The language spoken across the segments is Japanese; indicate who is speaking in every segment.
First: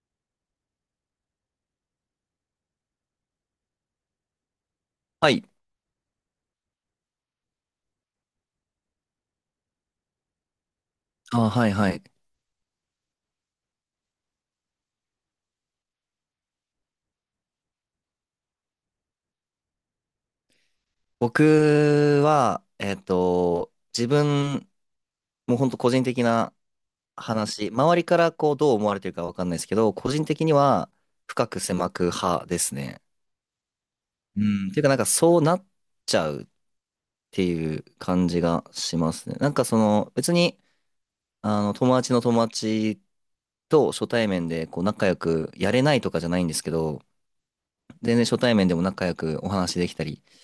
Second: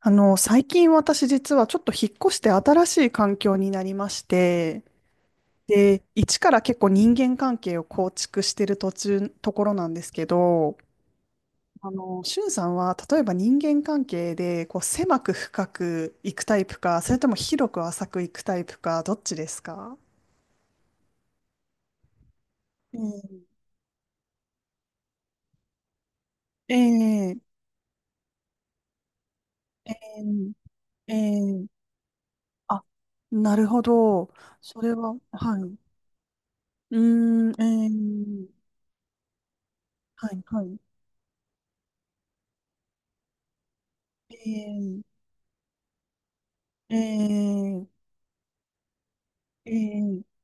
Speaker 1: 最近私実はちょっと引っ越して新しい環境になりまして、
Speaker 2: はい。
Speaker 1: で、一から結構人間関係を構築してるところなんですけど、
Speaker 2: あ、はいはい。
Speaker 1: しゅんさんは例えば人間関係でこう狭く深くいくタイプか、それとも広く浅くいくタイプか、どっちですか？
Speaker 2: 僕は、自分、もう本当個人的な
Speaker 1: ええ、
Speaker 2: 話、周りからこうどう思われてるかわかんないですけ
Speaker 1: え
Speaker 2: ど、個人的には
Speaker 1: え、え
Speaker 2: 深く
Speaker 1: え、
Speaker 2: 狭く派です
Speaker 1: あ、
Speaker 2: ね。
Speaker 1: なるほど。
Speaker 2: うん。て
Speaker 1: そ
Speaker 2: いうか
Speaker 1: れ
Speaker 2: なんか
Speaker 1: は、
Speaker 2: そうな
Speaker 1: は
Speaker 2: っ
Speaker 1: い。
Speaker 2: ちゃうっ
Speaker 1: うー
Speaker 2: て
Speaker 1: ん、え
Speaker 2: いう感じ
Speaker 1: え、
Speaker 2: がしますね。なんかその
Speaker 1: は
Speaker 2: 別
Speaker 1: い、
Speaker 2: に、
Speaker 1: はい。
Speaker 2: 友達の友達と初対面
Speaker 1: え
Speaker 2: でこう仲
Speaker 1: え、
Speaker 2: 良くやれないとかじゃないんですけ
Speaker 1: え
Speaker 2: ど、
Speaker 1: え、
Speaker 2: 全然初対面でも仲良くお話できたり、
Speaker 1: ええ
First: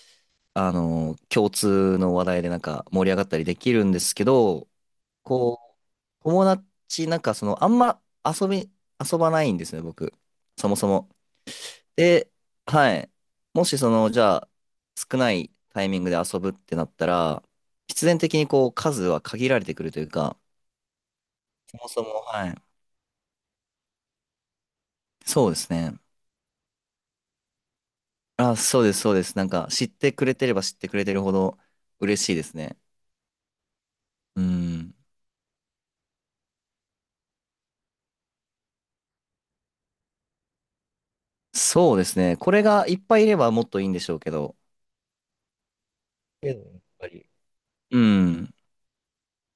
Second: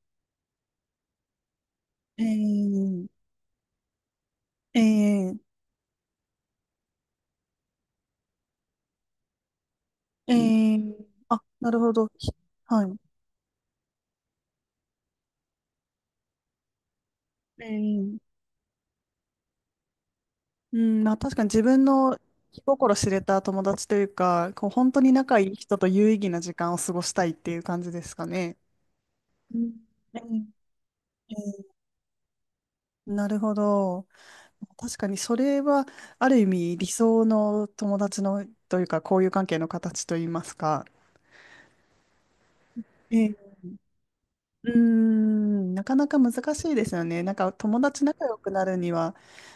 Speaker 2: あの、共通の
Speaker 1: え
Speaker 2: 話題でなんか盛り
Speaker 1: え
Speaker 2: 上がったりできるんですけど、
Speaker 1: ええ
Speaker 2: こう、友達、なんかその、遊ばないんですね、僕。
Speaker 1: え
Speaker 2: そもそ
Speaker 1: え
Speaker 2: も。
Speaker 1: あ、なるほど。
Speaker 2: で、
Speaker 1: は
Speaker 2: は
Speaker 1: い。
Speaker 2: い。もしその、じゃあ、少ないタイミングで遊ぶってなったら、必
Speaker 1: え
Speaker 2: 然
Speaker 1: え、
Speaker 2: 的にこう、数は限られてくるというか、
Speaker 1: うん、まあ確かに自
Speaker 2: そ
Speaker 1: 分
Speaker 2: もそ
Speaker 1: の
Speaker 2: も、は
Speaker 1: 気
Speaker 2: い。
Speaker 1: 心知れた友達というか、こう本当に仲い
Speaker 2: そう
Speaker 1: い
Speaker 2: です
Speaker 1: 人と
Speaker 2: ね。
Speaker 1: 有意義な時間を過ごしたいっていう感じですか
Speaker 2: あ、
Speaker 1: ね。
Speaker 2: そうです、そうです。なん
Speaker 1: う
Speaker 2: か、
Speaker 1: ん、
Speaker 2: 知って
Speaker 1: え
Speaker 2: くれてれば
Speaker 1: え
Speaker 2: 知ってくれてるほ
Speaker 1: え
Speaker 2: ど
Speaker 1: え
Speaker 2: 嬉しいですね。
Speaker 1: なるほど。
Speaker 2: うん。
Speaker 1: 確かにそれはある意味理想の友達のというか、交友関係の形といいますか。
Speaker 2: そうですね。これがいっぱいいればもっといいんでしょうけど、
Speaker 1: うーん、なかなか
Speaker 2: っ
Speaker 1: 難
Speaker 2: ていうのや
Speaker 1: し
Speaker 2: っ
Speaker 1: いですよ
Speaker 2: ぱ
Speaker 1: ね。
Speaker 2: り。
Speaker 1: なんか友
Speaker 2: う
Speaker 1: 達仲良く
Speaker 2: ん。
Speaker 1: なるには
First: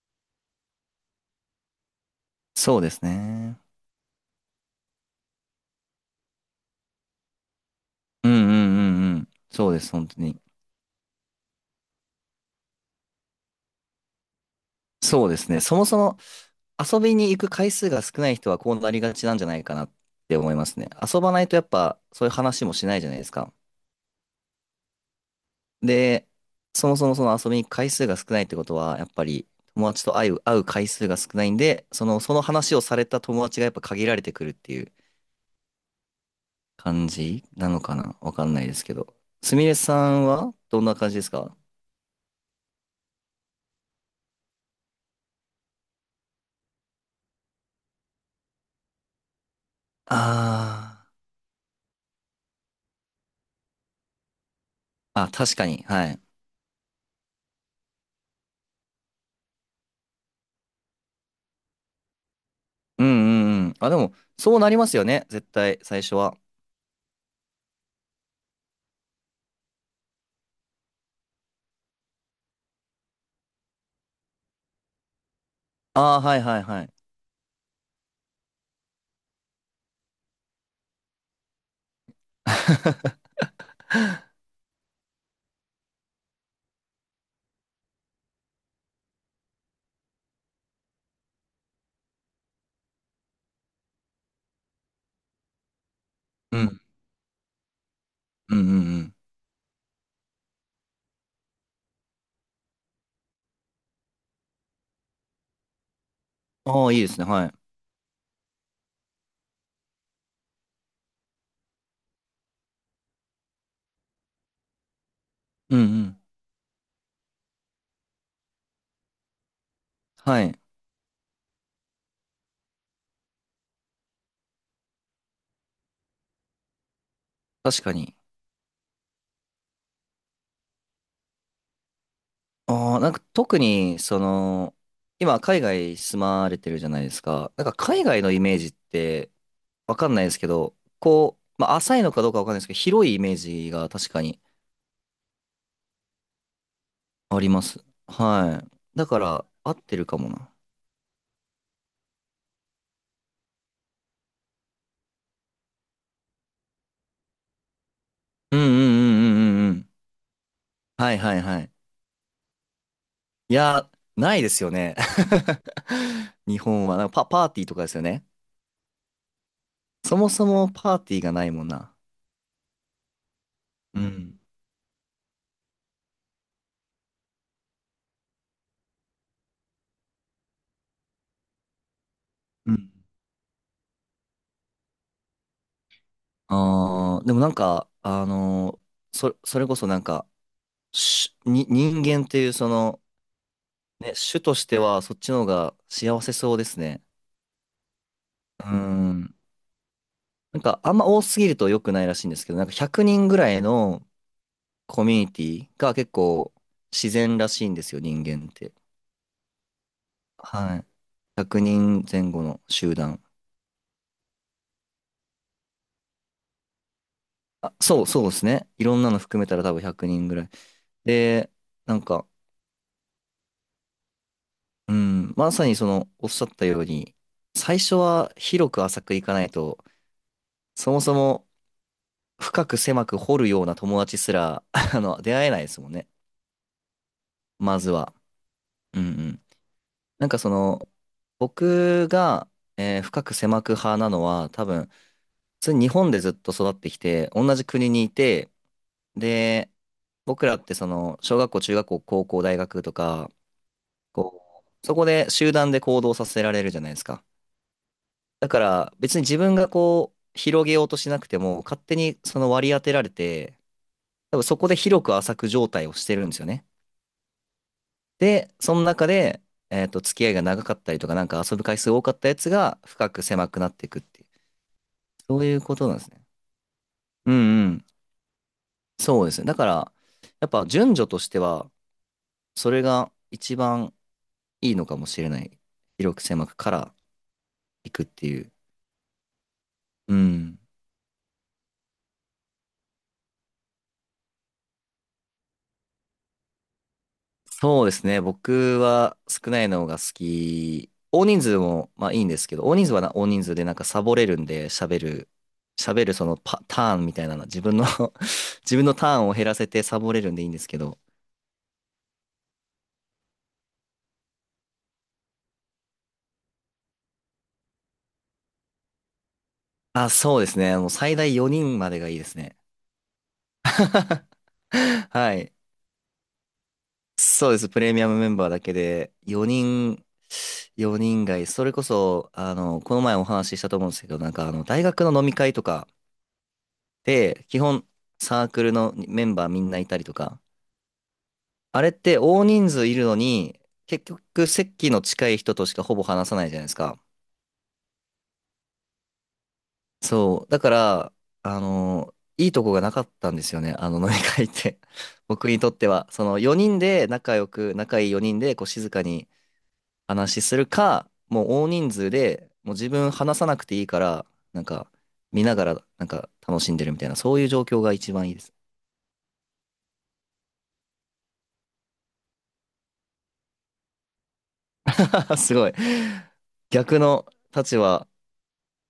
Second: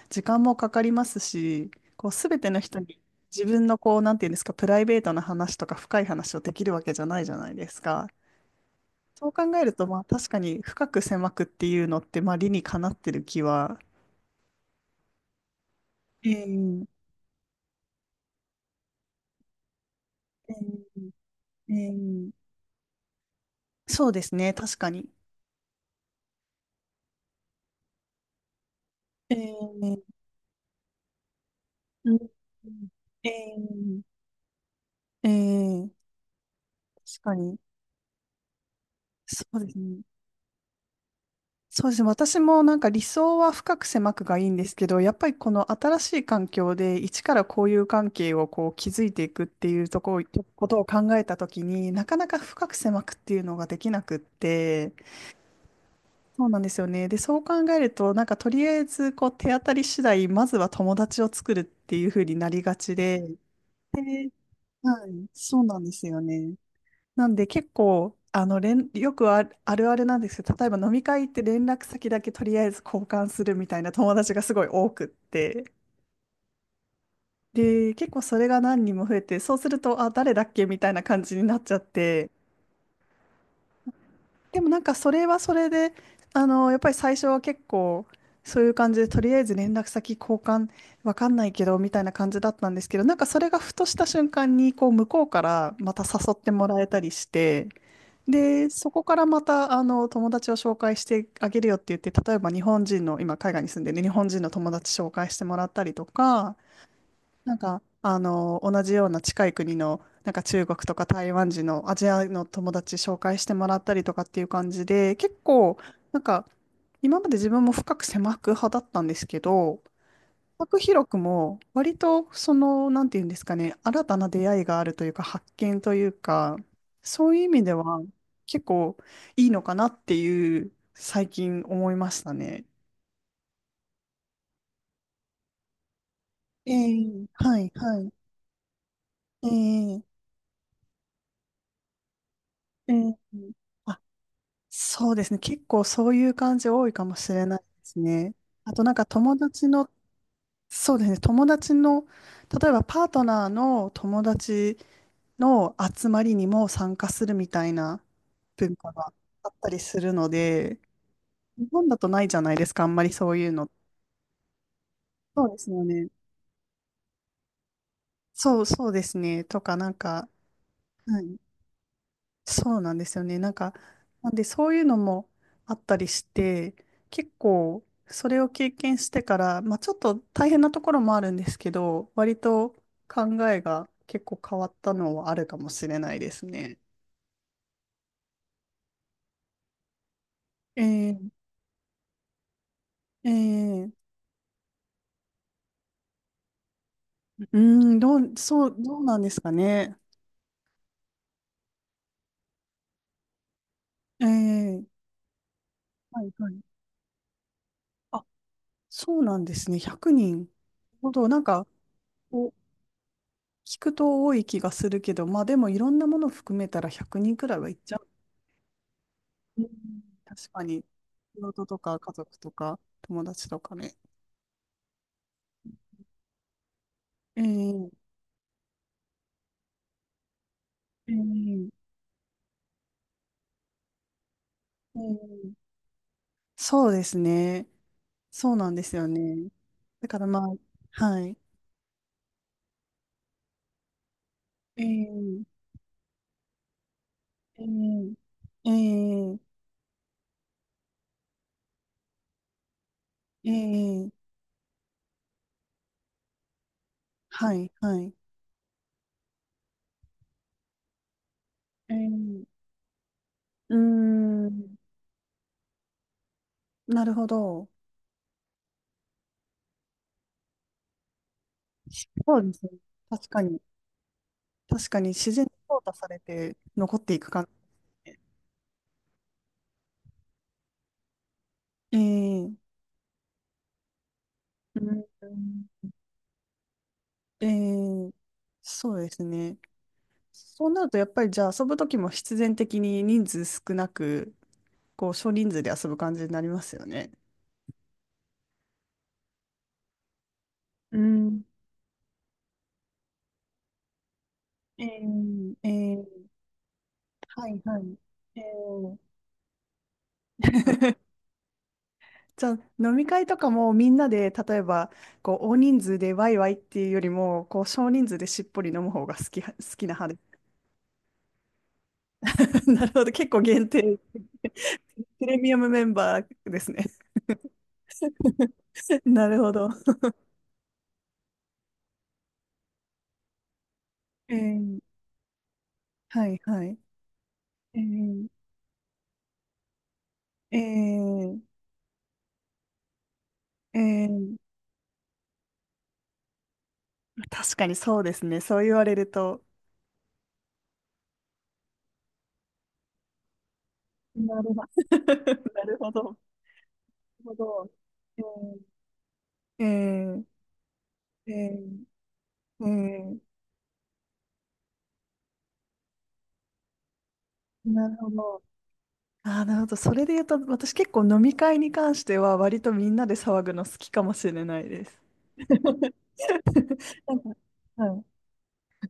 Speaker 1: 時間もかかりますし、こうすべての
Speaker 2: そ
Speaker 1: 人
Speaker 2: うで
Speaker 1: に
Speaker 2: す
Speaker 1: 自
Speaker 2: ね。
Speaker 1: 分のこう、なんていうんですか、プライベートな話とか深い話をできるわけじゃないじゃないですか。
Speaker 2: うんうんうんう
Speaker 1: そ
Speaker 2: ん。
Speaker 1: う考え
Speaker 2: そ
Speaker 1: る
Speaker 2: うで
Speaker 1: と、
Speaker 2: す、
Speaker 1: まあ
Speaker 2: 本当
Speaker 1: 確か
Speaker 2: に。
Speaker 1: に深く狭くっていうのって、まあ理にかなってる気は。
Speaker 2: そうですね。そもそも
Speaker 1: え
Speaker 2: 遊
Speaker 1: ー
Speaker 2: びに行く回数が少ない人はこうなりがちなんじゃないかなって思
Speaker 1: え
Speaker 2: いますね。
Speaker 1: ー
Speaker 2: 遊ばないとやっ
Speaker 1: え
Speaker 2: ぱそう
Speaker 1: ー
Speaker 2: いう話もしないじゃないですか。
Speaker 1: そうですね、確かに。
Speaker 2: で、そもそもその遊びに行く回数が少ないってことは、やっぱ
Speaker 1: え
Speaker 2: り友達
Speaker 1: ー
Speaker 2: と会う、会う回数が少ないんで、そ
Speaker 1: うん
Speaker 2: の、その話をされた
Speaker 1: え
Speaker 2: 友達がやっぱ
Speaker 1: ー
Speaker 2: 限られてくるっていう
Speaker 1: えー
Speaker 2: 感
Speaker 1: 確か
Speaker 2: じ
Speaker 1: に。
Speaker 2: なのかなわかんないですけど。
Speaker 1: そ
Speaker 2: す
Speaker 1: う
Speaker 2: み
Speaker 1: で
Speaker 2: れ
Speaker 1: す
Speaker 2: さ
Speaker 1: ね。
Speaker 2: んはどんな感じですか？
Speaker 1: そうですね。私もなんか理想は深く狭くがいいんですけど、やっぱりこの新しい環境で一から交友関係をこう築いていくっていうとこ、ことを
Speaker 2: ああ
Speaker 1: 考
Speaker 2: ー。
Speaker 1: えたときになかなか深く狭くっていうのができなくって、
Speaker 2: あ、確かに。はい。
Speaker 1: そうなんですよね。で、そう考えるとなんかとりあえずこう手当たり次第、まずは友達を作るっていうふうになりがち
Speaker 2: うん
Speaker 1: で、
Speaker 2: うんうん。あ、でも、そうなりますよ
Speaker 1: は
Speaker 2: ね。
Speaker 1: い、
Speaker 2: 絶
Speaker 1: そうな
Speaker 2: 対、
Speaker 1: んで
Speaker 2: 最
Speaker 1: す
Speaker 2: 初
Speaker 1: よ
Speaker 2: は。
Speaker 1: ね。なんで結構、あの、連、よくある、あるあるなんですけど、例えば飲み会って連絡先だけとりあえず交換するみたいな友達がすごい多くって、
Speaker 2: ああ、はいはいはい。
Speaker 1: で、結構それが何人も増えて、そうすると、あ、誰だっけみたいな感じになっちゃって、でもなんかそれはそれで、あの、やっぱり最初は結構、そういう感じで、とりあえず連絡先交換、わかんないけど、みたいな感じだったんですけど、なんかそれがふとした瞬間に、こう、向こうからまた誘って
Speaker 2: う
Speaker 1: もら
Speaker 2: ん。
Speaker 1: えたりして、
Speaker 2: うんう
Speaker 1: で、そ
Speaker 2: んう
Speaker 1: こ
Speaker 2: ん。
Speaker 1: からまた、あの、友達を紹介してあげるよって言って、例えば日本人の、今海外に住んでる日本人の友達紹介してもらったりとか、
Speaker 2: ああ、いいですね。は
Speaker 1: なん
Speaker 2: い。
Speaker 1: か、あの、同じような近い国の、なんか中国とか台湾人のアジアの友達紹介してもらったりとかっていう感じで、結
Speaker 2: う
Speaker 1: 構、
Speaker 2: んう
Speaker 1: な
Speaker 2: ん。
Speaker 1: んか、今まで自分も深く狭く派だったんですけど、
Speaker 2: はい。
Speaker 1: 拓弘くも割とその、なんていうんですかね、新たな出会いがあるというか、発見というか、そういう意味で
Speaker 2: 確か
Speaker 1: は
Speaker 2: に。
Speaker 1: 結構いいのかなっていう、最近思いましたね。
Speaker 2: ああ、なんか特に、その、今、海外住まれて
Speaker 1: え
Speaker 2: るじゃないです
Speaker 1: え、
Speaker 2: か。
Speaker 1: は
Speaker 2: なん
Speaker 1: い、
Speaker 2: か
Speaker 1: は
Speaker 2: 海
Speaker 1: い。
Speaker 2: 外のイメージって、
Speaker 1: え
Speaker 2: わ
Speaker 1: え、
Speaker 2: かんないですけど、こう、まあ、浅いのかどうかわかんないですけど、
Speaker 1: え
Speaker 2: 広い
Speaker 1: え。
Speaker 2: イメージが
Speaker 1: あ、
Speaker 2: 確かに
Speaker 1: そうですね。結構そういう感じ多いかもし
Speaker 2: あ
Speaker 1: れ
Speaker 2: り
Speaker 1: ない
Speaker 2: ま
Speaker 1: で
Speaker 2: す。
Speaker 1: すね。
Speaker 2: は
Speaker 1: あ
Speaker 2: い。
Speaker 1: となんか
Speaker 2: だか
Speaker 1: 友
Speaker 2: ら、
Speaker 1: 達
Speaker 2: 合っ
Speaker 1: の、
Speaker 2: てるかもな。
Speaker 1: そうですね。友達の、例えばパートナーの友達の集まりにも参加するみたいな
Speaker 2: うんうんう
Speaker 1: 文化が
Speaker 2: ん
Speaker 1: あっ
Speaker 2: うんうん
Speaker 1: た
Speaker 2: う
Speaker 1: り
Speaker 2: ん。
Speaker 1: するので、
Speaker 2: はいはいは
Speaker 1: 日
Speaker 2: い。
Speaker 1: 本だとないじゃないですか、あんまりそういう
Speaker 2: い
Speaker 1: の。
Speaker 2: や、ないですよね。
Speaker 1: そうですよね。
Speaker 2: 日本は、なんかパーティーとかですよね。
Speaker 1: そうそうですね。とか、なん
Speaker 2: そ
Speaker 1: か、
Speaker 2: もそもパーティ
Speaker 1: は
Speaker 2: ーが
Speaker 1: い、
Speaker 2: ないもんな。
Speaker 1: そうなんですよね。なんか、
Speaker 2: う
Speaker 1: なん
Speaker 2: ん。
Speaker 1: でそういうのもあったりして、結構、それを経験してから、まあちょっと大変なところもあるんですけど、割と
Speaker 2: うん。
Speaker 1: 考えが結構変わったのはあるかもしれないですね。
Speaker 2: ああ、でもなんか、それこそなんか、
Speaker 1: えー
Speaker 2: 人間っていうその、
Speaker 1: えー
Speaker 2: ね、種としてはそっちの方が幸せそうですね。
Speaker 1: うーん、どう、そ
Speaker 2: う
Speaker 1: う、どうなんで
Speaker 2: ん。
Speaker 1: すかね。
Speaker 2: なんかあんま多すぎると良くないらしいんですけど、なんか100人ぐらいの
Speaker 1: え
Speaker 2: コ
Speaker 1: え、
Speaker 2: ミュニティが結
Speaker 1: はいは
Speaker 2: 構
Speaker 1: い。
Speaker 2: 自然らしいんですよ、人
Speaker 1: あ、
Speaker 2: 間って。
Speaker 1: そうなんですね。100人
Speaker 2: はい。
Speaker 1: ほど、なん
Speaker 2: 100
Speaker 1: か、
Speaker 2: 人前後
Speaker 1: こう
Speaker 2: の集団。
Speaker 1: 聞くと多い気がするけど、まあでもいろんなもの含めたら100人くにんくらいはい
Speaker 2: あ、
Speaker 1: っちゃ
Speaker 2: そ
Speaker 1: う。
Speaker 2: う、そうですね。いろんなの含めた
Speaker 1: う
Speaker 2: ら多分
Speaker 1: ん、
Speaker 2: 100人ぐらい。
Speaker 1: 確かに、仕
Speaker 2: で、
Speaker 1: 事と
Speaker 2: な
Speaker 1: か
Speaker 2: ん
Speaker 1: 家
Speaker 2: か、
Speaker 1: 族とか友達とかね。
Speaker 2: うん、まさにその、おっしゃったように、最
Speaker 1: え
Speaker 2: 初
Speaker 1: え
Speaker 2: は広く浅くいかないと、そも
Speaker 1: え
Speaker 2: そも
Speaker 1: え
Speaker 2: 深く狭く掘るような友達すら、
Speaker 1: え
Speaker 2: あの、出会え
Speaker 1: え
Speaker 2: ないですもんね。
Speaker 1: そうですね。
Speaker 2: まずは。
Speaker 1: そうなんです
Speaker 2: う
Speaker 1: よ
Speaker 2: んうん。
Speaker 1: ね。だから
Speaker 2: なん
Speaker 1: ま
Speaker 2: か
Speaker 1: あ、
Speaker 2: その、
Speaker 1: はい。
Speaker 2: 僕が、深く狭く派なのは、多分、普
Speaker 1: ええ
Speaker 2: 通に日本でずっと育ってきて、同じ
Speaker 1: え
Speaker 2: 国にい
Speaker 1: え
Speaker 2: て、
Speaker 1: ええ
Speaker 2: で、僕らってその、小学校、中学校、高校、大学とか、
Speaker 1: ええ
Speaker 2: こう、そこで集団で行動させられるじゃないですか。
Speaker 1: はい、はい。
Speaker 2: だから別に自分がこう、広げようとしなくても、勝
Speaker 1: え
Speaker 2: 手にそ
Speaker 1: ー、
Speaker 2: の割り当てられて、
Speaker 1: うー
Speaker 2: 多分そこ
Speaker 1: ん、
Speaker 2: で広く浅く状態をしてるんですよね。
Speaker 1: なるほど。
Speaker 2: で、その中で、付き合いが長かったりとか、なんか遊ぶ回数多かったや
Speaker 1: そう
Speaker 2: つ
Speaker 1: ですね。
Speaker 2: が深く
Speaker 1: 確か
Speaker 2: 狭
Speaker 1: に。
Speaker 2: くなっていくっていう、
Speaker 1: 確かに自
Speaker 2: そ
Speaker 1: 然
Speaker 2: う
Speaker 1: に
Speaker 2: いうこ
Speaker 1: 淘
Speaker 2: と
Speaker 1: 汰
Speaker 2: なんで
Speaker 1: さ
Speaker 2: す
Speaker 1: れ
Speaker 2: ね。
Speaker 1: て残っていく
Speaker 2: うん
Speaker 1: 感
Speaker 2: うん。
Speaker 1: じで。
Speaker 2: そうですね。だから、やっぱ順序としては、
Speaker 1: えー、
Speaker 2: それが一番いい
Speaker 1: う
Speaker 2: のかもしれない。
Speaker 1: ん、
Speaker 2: 広く狭くから
Speaker 1: え
Speaker 2: 行くっ
Speaker 1: ー、
Speaker 2: ていう。
Speaker 1: そうですね。
Speaker 2: うん。
Speaker 1: そうなると、やっぱりじゃあ遊ぶときも必然的に人数少なく、こう少人数で遊ぶ感じになりますよね。
Speaker 2: そうですね。僕は少ないのが好き。
Speaker 1: う
Speaker 2: 大人
Speaker 1: ん。
Speaker 2: 数もまあいいんですけど、大人数でなんかサボれるんで
Speaker 1: え
Speaker 2: 喋る、
Speaker 1: ー、え
Speaker 2: 喋る
Speaker 1: ー、
Speaker 2: そのパ、ターンみたいなの、
Speaker 1: はい
Speaker 2: 自分
Speaker 1: はい。
Speaker 2: の
Speaker 1: え
Speaker 2: 自分の
Speaker 1: ー
Speaker 2: ターンを減らせてサボれるんでいいんですけど。
Speaker 1: じゃあ飲み会とかもみんなで例えばこう大人数でワイワイっていうよりもこう少人数でしっぽり飲む方が好き、好きな派
Speaker 2: あ、
Speaker 1: で
Speaker 2: そう
Speaker 1: す。
Speaker 2: ですね。もう最大4人までがいいですね。
Speaker 1: なるほど。結構限定、プ
Speaker 2: は
Speaker 1: レ
Speaker 2: い。
Speaker 1: ミアムメンバーですね。
Speaker 2: そうです。プレミアムメンバー だけで、
Speaker 1: なるほ
Speaker 2: 4
Speaker 1: ど。
Speaker 2: 人、4人がいい。それこそ、あの、この前お話ししたと思うんですけど、な
Speaker 1: え
Speaker 2: んかあの、
Speaker 1: ー、
Speaker 2: 大学の飲み会とか
Speaker 1: はいはい。
Speaker 2: で、基
Speaker 1: え
Speaker 2: 本
Speaker 1: ー、
Speaker 2: サークルのメンバーみんないたりとか、
Speaker 1: えー、
Speaker 2: あれって大人数いるのに、
Speaker 1: え
Speaker 2: 結
Speaker 1: ー
Speaker 2: 局席の近い人としかほぼ話さないじゃないですか。
Speaker 1: 確かにそうですね。そう言われると。
Speaker 2: そう。だから、あの、いいとこがなかったんですよね。あの飲み
Speaker 1: な
Speaker 2: 会っ
Speaker 1: るほど。
Speaker 2: て。僕 に
Speaker 1: な
Speaker 2: とっ
Speaker 1: る
Speaker 2: て
Speaker 1: ほ
Speaker 2: は。
Speaker 1: ど。
Speaker 2: その4人で
Speaker 1: な
Speaker 2: 仲
Speaker 1: るほ
Speaker 2: 良
Speaker 1: ど。
Speaker 2: く、仲いい4人でこう静かに
Speaker 1: えー、
Speaker 2: 話しするか、
Speaker 1: えー、
Speaker 2: もう大人
Speaker 1: え
Speaker 2: 数で、
Speaker 1: ー、え
Speaker 2: もう自分
Speaker 1: ー
Speaker 2: 話さなくていいから、なんか見ながらなんか楽しんでるみたいな、そういう状況
Speaker 1: な
Speaker 2: が
Speaker 1: るほ
Speaker 2: 一番いいで
Speaker 1: ど。
Speaker 2: す。
Speaker 1: ああ、なるほど。それで言うと、私結構飲み会に関しては、割とみんなで騒ぐの好きかもしれないです。
Speaker 2: すごい。逆
Speaker 1: なん
Speaker 2: の
Speaker 1: か、
Speaker 2: 立
Speaker 1: うん。
Speaker 2: 場、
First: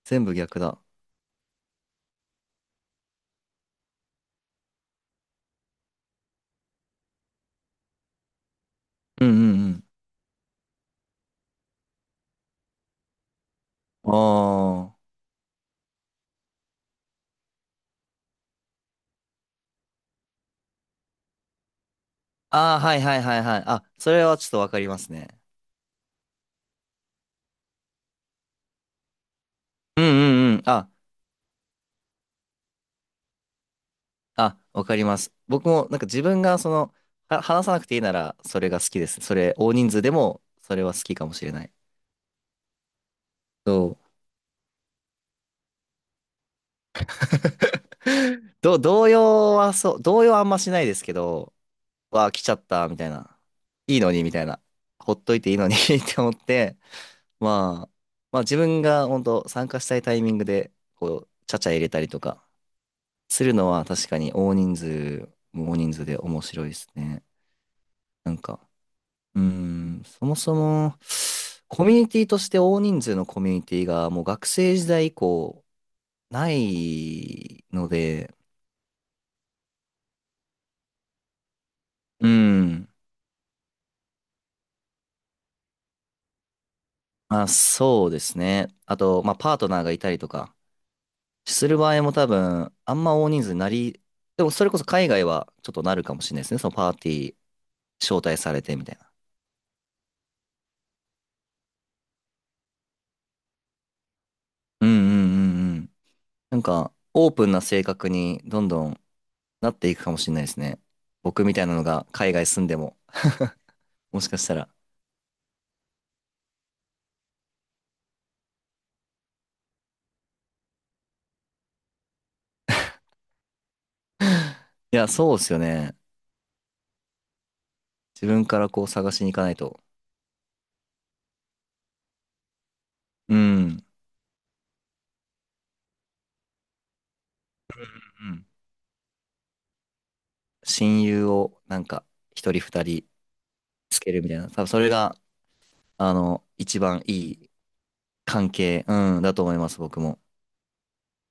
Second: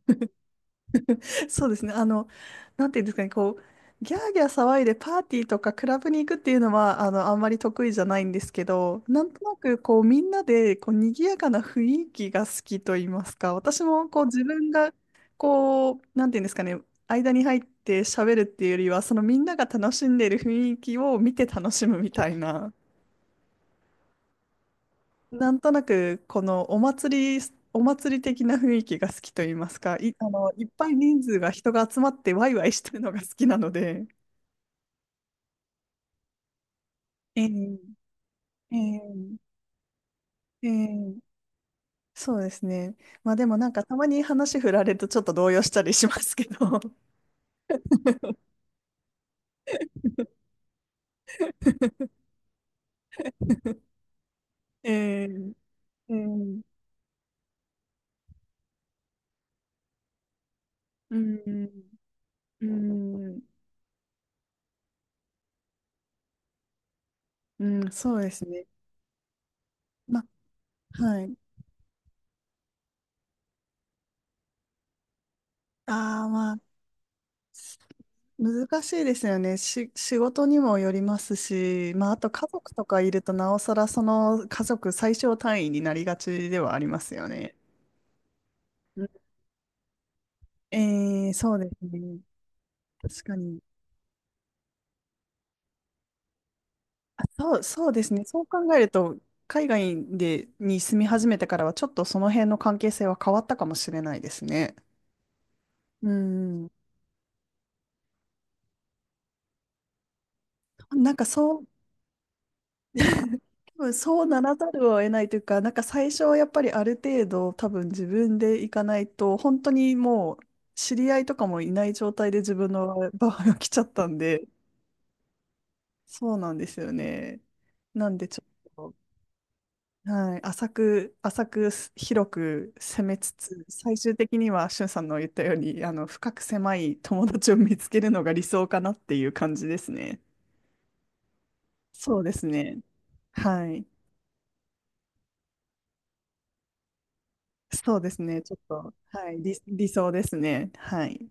Speaker 2: 全部逆だ。
Speaker 1: そうですね。あの、なんていうんですかね、こう、ギャーギャー騒いでパーティーとかクラブに行くっていうのは、あの、あんまり得意じゃないんですけど、な
Speaker 2: うん
Speaker 1: んとな
Speaker 2: う
Speaker 1: く、
Speaker 2: ん
Speaker 1: こう、みんなで、こう、賑やかな雰囲気が好きと言いますか、私も、
Speaker 2: うん。
Speaker 1: こう、自分が、
Speaker 2: ああ。
Speaker 1: こう、なんていうんですかね、間に入って喋るっていうよりは、そのみんなが楽しんでいる雰囲気を見て楽しむみたいな。
Speaker 2: ああ、はいはいはいはい。あ、それはちょっとわかりますね。
Speaker 1: なんとなく、このお祭り的な雰囲気が好きと言いますか、
Speaker 2: うん
Speaker 1: い、あの、
Speaker 2: うんうん。
Speaker 1: いっぱ
Speaker 2: あ、
Speaker 1: い人が集まってワイワイしてるのが好きなので。
Speaker 2: あ、わかります。僕もなんか自分がその、
Speaker 1: え
Speaker 2: 話さ
Speaker 1: え、
Speaker 2: なくていいならそれ
Speaker 1: え
Speaker 2: が好き
Speaker 1: え、
Speaker 2: です。それ、大人数でも
Speaker 1: え
Speaker 2: それは好き
Speaker 1: え、
Speaker 2: かもしれない。
Speaker 1: そうですね。まあでもなんか
Speaker 2: そ
Speaker 1: たま
Speaker 2: う。
Speaker 1: に話振られるとちょっと動揺したりしますけど。
Speaker 2: ど、動揺はそう、動揺はあんましないですけど、わあ、来ちゃった、みたいな。いいのに、みたいな。
Speaker 1: え
Speaker 2: ほっ
Speaker 1: え、
Speaker 2: といていいのに っ
Speaker 1: ええ、う
Speaker 2: て思っ
Speaker 1: ん、
Speaker 2: て、まあ、まあ自分が本当参加したいタイミングで、こう、ちゃちゃ入れたりとか、
Speaker 1: うん、
Speaker 2: するのは確かに大人数、大人数で面白いですね。
Speaker 1: うん、そうで
Speaker 2: なん
Speaker 1: すね。
Speaker 2: か、うーん、
Speaker 1: ま
Speaker 2: そもそも、
Speaker 1: あ、はい。
Speaker 2: コミュニティとして大人数のコミュニティがもう学生時代以降
Speaker 1: ああ、
Speaker 2: な
Speaker 1: まあ
Speaker 2: いので、
Speaker 1: 難しいですよね。仕事にもよりますし、まあ、あ
Speaker 2: う
Speaker 1: と家族と
Speaker 2: ん、
Speaker 1: かいると、なおさらその家族最小単位になりがちではありますよ
Speaker 2: まあ
Speaker 1: ね。
Speaker 2: そうですね。あ
Speaker 1: うん、
Speaker 2: と、まあパートナーがいたりとか、
Speaker 1: そう
Speaker 2: す
Speaker 1: です
Speaker 2: る場合も
Speaker 1: ね。
Speaker 2: 多分、あんま
Speaker 1: 確
Speaker 2: 大
Speaker 1: か
Speaker 2: 人数
Speaker 1: に。
Speaker 2: になり、でもそれこそ海外はちょっとなるかもしれないですね。そのパーテ
Speaker 1: あ、
Speaker 2: ィー
Speaker 1: そう、そうです
Speaker 2: 招
Speaker 1: ね。
Speaker 2: 待
Speaker 1: そう
Speaker 2: され
Speaker 1: 考
Speaker 2: て
Speaker 1: え
Speaker 2: み
Speaker 1: る
Speaker 2: たいな。
Speaker 1: と、海外に住み始めてからは、ちょっとその辺の関係性は変わったかもしれないですね。
Speaker 2: うんうんうんうん。
Speaker 1: う
Speaker 2: なん
Speaker 1: ん。
Speaker 2: か、オープンな性格にどんどんなっていくかもしれないですね。
Speaker 1: なんか
Speaker 2: 僕み
Speaker 1: そ
Speaker 2: た
Speaker 1: う、
Speaker 2: いなのが海外住んでも、
Speaker 1: 多分
Speaker 2: も
Speaker 1: そう
Speaker 2: しか
Speaker 1: な
Speaker 2: し
Speaker 1: ら
Speaker 2: たら。
Speaker 1: ざるを得ないというか、なんか最初はやっぱりある程度多分自分で行かないと、本当にもう知り合いとかもいない状態で自分の場合 が来ちゃったんで、
Speaker 2: いや、そうですよね。
Speaker 1: そうなんですよね。なん
Speaker 2: 自
Speaker 1: でちょ
Speaker 2: 分から
Speaker 1: っ
Speaker 2: こう
Speaker 1: と、
Speaker 2: 探しに行かないと。
Speaker 1: はい、浅く広く攻めつ
Speaker 2: う
Speaker 1: つ、
Speaker 2: ん。
Speaker 1: 最終的にはしゅんさんの言ったように、あの、深く狭い友達を見つけるの
Speaker 2: う
Speaker 1: が理
Speaker 2: ん。
Speaker 1: 想かなっていう感じですね。
Speaker 2: 親友をなんか
Speaker 1: そうです
Speaker 2: 一人
Speaker 1: ね。
Speaker 2: 二人
Speaker 1: はい。
Speaker 2: つけるみたいな。多分それが、あの、一番いい
Speaker 1: そうですね。
Speaker 2: 関
Speaker 1: ちょっ
Speaker 2: 係、
Speaker 1: と、
Speaker 2: うん、
Speaker 1: は
Speaker 2: だ
Speaker 1: い、
Speaker 2: と思います、
Speaker 1: 理
Speaker 2: 僕
Speaker 1: 想
Speaker 2: も。
Speaker 1: ですね。はい。